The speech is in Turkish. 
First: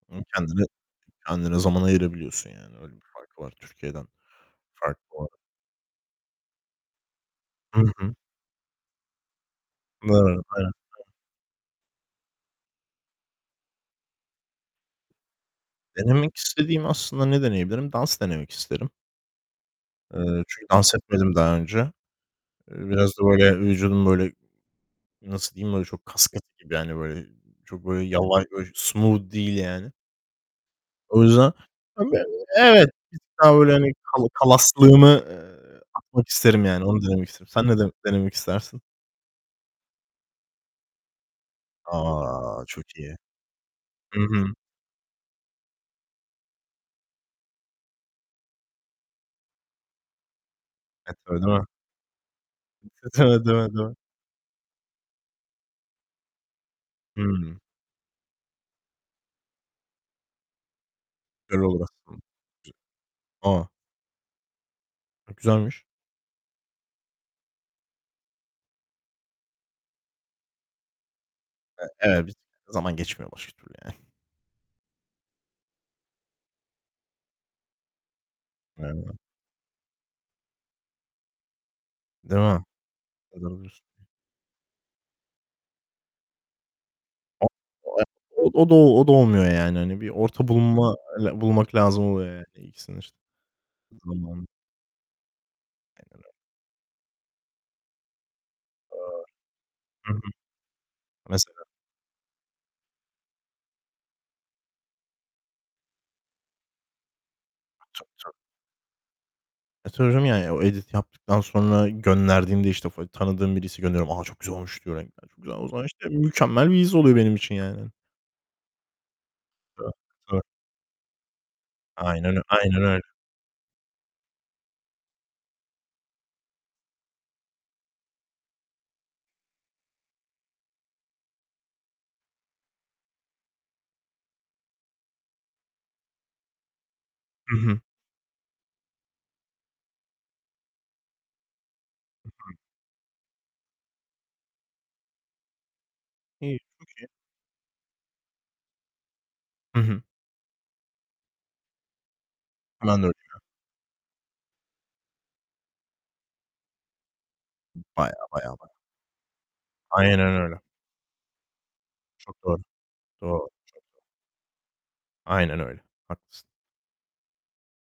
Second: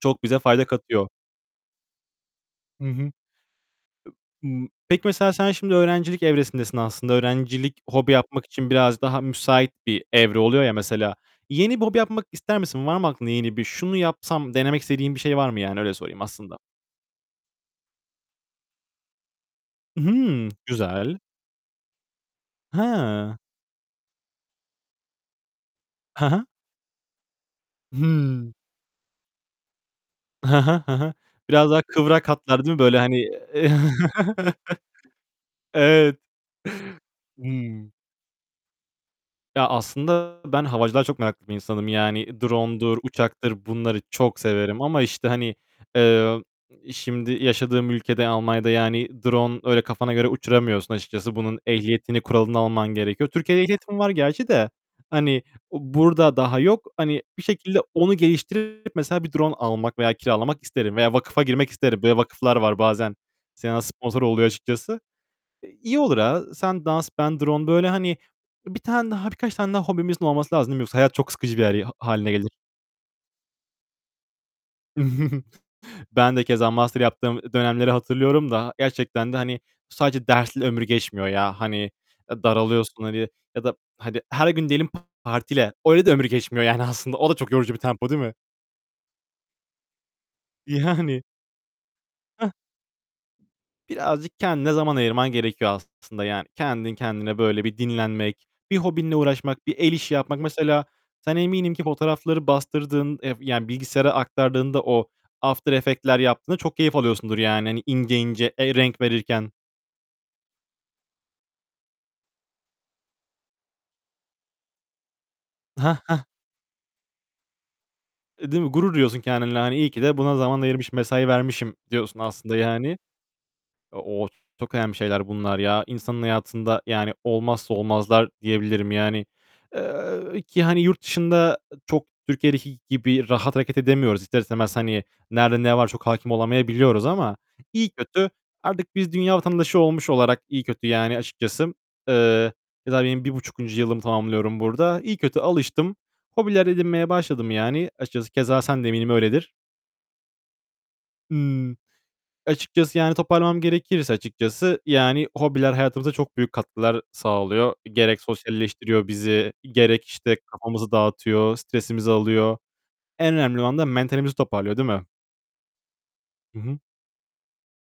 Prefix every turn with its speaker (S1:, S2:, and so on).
S1: Çok
S2: Hıı.
S1: bize
S2: Kendine
S1: fayda katıyor.
S2: kendine zaman ayırabiliyorsun yani,
S1: Hı
S2: öyle
S1: hı.
S2: bir
S1: Ib
S2: farkı var Türkiye'den
S1: m peki
S2: farklı
S1: mesela
S2: olarak.
S1: sen şimdi öğrencilik evresindesin aslında. Öğrencilik
S2: Hı
S1: hobi
S2: hı.
S1: yapmak için biraz daha müsait bir
S2: Evet,
S1: evre
S2: evet,
S1: oluyor
S2: evet.
S1: ya, mesela yeni bir hobi yapmak ister misin? Var mı aklında yeni bir, "Şunu yapsam" denemek istediğin bir şey var mı, yani? Öyle sorayım
S2: Denemek
S1: aslında.
S2: istediğim, aslında ne deneyebilirim? Dans denemek isterim.
S1: I,
S2: Eee,
S1: hıı.
S2: çünkü dans
S1: Güzel.
S2: etmedim daha önce. Eee, biraz da
S1: He!
S2: böyle vücudum, böyle, nasıl diyeyim, böyle, çok
S1: He
S2: kaskatı
S1: he.
S2: gibi yani, böyle, çok böyle yavaş
S1: Hıı.
S2: böyle smooth değil yani.
S1: He he. He he.
S2: O yüzden,
S1: Biraz daha
S2: hani, böyle
S1: kıvrak hatlar, değil mi,
S2: Evet,
S1: böyle
S2: bir
S1: hani?
S2: tık
S1: Iıı.
S2: daha böyle, hani, kala kalaslığımı, eee,
S1: Evet.
S2: atmak isterim, yani onu denemek isterim. Sen ne
S1: Hımm.
S2: dene denemek istersin?
S1: Ya, aslında, ben havacılığa çok meraklı bir insanım. Yani,
S2: A! Çok
S1: drone'dur,
S2: iyi.
S1: uçaktır bunları
S2: Hı
S1: çok
S2: hı.
S1: severim. Ama, işte, hani, eee, iii, şimdi yaşadığım ülkede -Almanya'da yani drone öyle kafana göre uçuramıyorsun
S2: Evet,
S1: açıkçası.
S2: öyle,
S1: Bunun
S2: değil mi?
S1: ehliyetini, kuralını alman gerekiyor. Türkiye'de
S2: [unintelligible]
S1: ehliyetim var gerçi de, hani, o burada daha yok. Hani, bir
S2: Hıı.
S1: şekilde onu geliştirip mesela bir drone almak veya kiralamak isterim veya vakfa
S2: Güzel
S1: girmek
S2: olur
S1: isterim. Böyle
S2: aslında.
S1: vakıflar var bazen
S2: A!
S1: sena sponsor oluyor açıkçası.
S2: E,
S1: E,
S2: güzelmiş.
S1: iyi olur, ha, sen dans; ben drone böyle, hani, 1 tane daha, birkaç tane daha hobimizin olması lazım, değil mi? Yoksa hayat çok sıkıcı bir yer ha
S2: E e
S1: hâline
S2: bit
S1: gelir.
S2: zaman geçmiyor başka türlü yani.
S1: Ben de keza master yaptığım, eee, dönemleri hatırlıyorum da
S2: [unintelligible]
S1: gerçekten de, hani, bu sadece dersle ömür geçmiyor ya. Hani,
S2: Değil
S1: e,
S2: mi?
S1: daralıyorsun, hani ya da
S2: [unintelligible]
S1: hadi her gün diyelim partile. Öyle de ömür geçmiyor, yani aslında o da
S2: [unintelligible]
S1: çok yorucu bir tempo, değil mi?
S2: Od o da o da olmuyor, yani, hani, bir orta bulunma
S1: Yani.
S2: e bulmak lazım oluyor
S1: Heh.
S2: yani. [unintelligible]
S1: Birazcık
S2: Zaman
S1: kendine zaman ayırman gerekiyor aslında.
S2: [unintelligible]
S1: Yani kendin kendine böyle bir dinlenmek. Bir hobinle
S2: [unintelligible]
S1: uğraşmak, bir el
S2: Hı
S1: işi
S2: hı.
S1: yapmak. Mesela sen
S2: Mesela.
S1: eminim ki fotoğrafları bastırdığın ev yani bilgisayara aktardığında o after effect'ler yaptığında çok keyif alıyorsundur. Yani, hani,
S2: Tabii,
S1: ince
S2: tabii.
S1: ince, eee, renk verirken.
S2: E, tabii canım, yani, o edit'i yaptıktan sonra gönderdiğimde, işte, fo tanıdığım birisi gönderiyorum. "A, çok güzel olmuş." diyor renkler, çok güzel. O zaman,
S1: Hah,
S2: işte,
S1: hah.
S2: mükemmel bir his oluyor benim için, hani, yani.
S1: E, değil mi? Gurur duyuyorsun kendinle. Hani, "İyi ki de buna
S2: [unintelligible]
S1: zaman ayırmışım, mesai vermişim." diyorsun,
S2: Aynen ö
S1: aslında
S2: aynen
S1: yani.
S2: öyle.
S1: Eee, ooo, çok önemli şeyler bunlar ya. İnsanın hayatında, yani, olmazsa olmazlar diyebilirim yani. Eee, ki, hani, yurt dışında, ııı, çok Türkiye'deki gibi rahat hareket edemiyoruz. İster istemez, hani, nerede ne var çok hâkim olamayabiliyoruz ama
S2: Hı hı.
S1: iyi kötü artık biz dünya vatandaşı olmuş olarak iyi kötü, yani, açıkçası.
S2: Hı
S1: Eee,
S2: hı.
S1: keza, benim 1,5'inci yılımı tamamlıyorum burada. İyi kötü alıştım.
S2: İyi,
S1: Hobiler
S2: çok iyi.
S1: edinmeye başladım, yani. Açıkçası keza sen de eminim öyledir.
S2: Hı hı.
S1: Imm, açıkçası,
S2: Hemen
S1: yani,
S2: [unintelligible]
S1: toparlamam gerekirse açıkçası, yani, hobiler hayatımıza çok büyük katkılar sağlıyor.
S2: Bayağı,
S1: Gerek
S2: bayağı, bayağı.
S1: sosyalleştiriyor bizi. Gerek,
S2: Aynen
S1: işte,
S2: öyle.
S1: kafamızı dağıtıyor. Stresimizi
S2: Çok doğru.
S1: alıyor.
S2: Doğru, çok
S1: En
S2: doğru.
S1: önemli olan da mentalimizi toparlıyor, değil mi?
S2: Aynen öyle. Haklısın.
S1: Hı hı.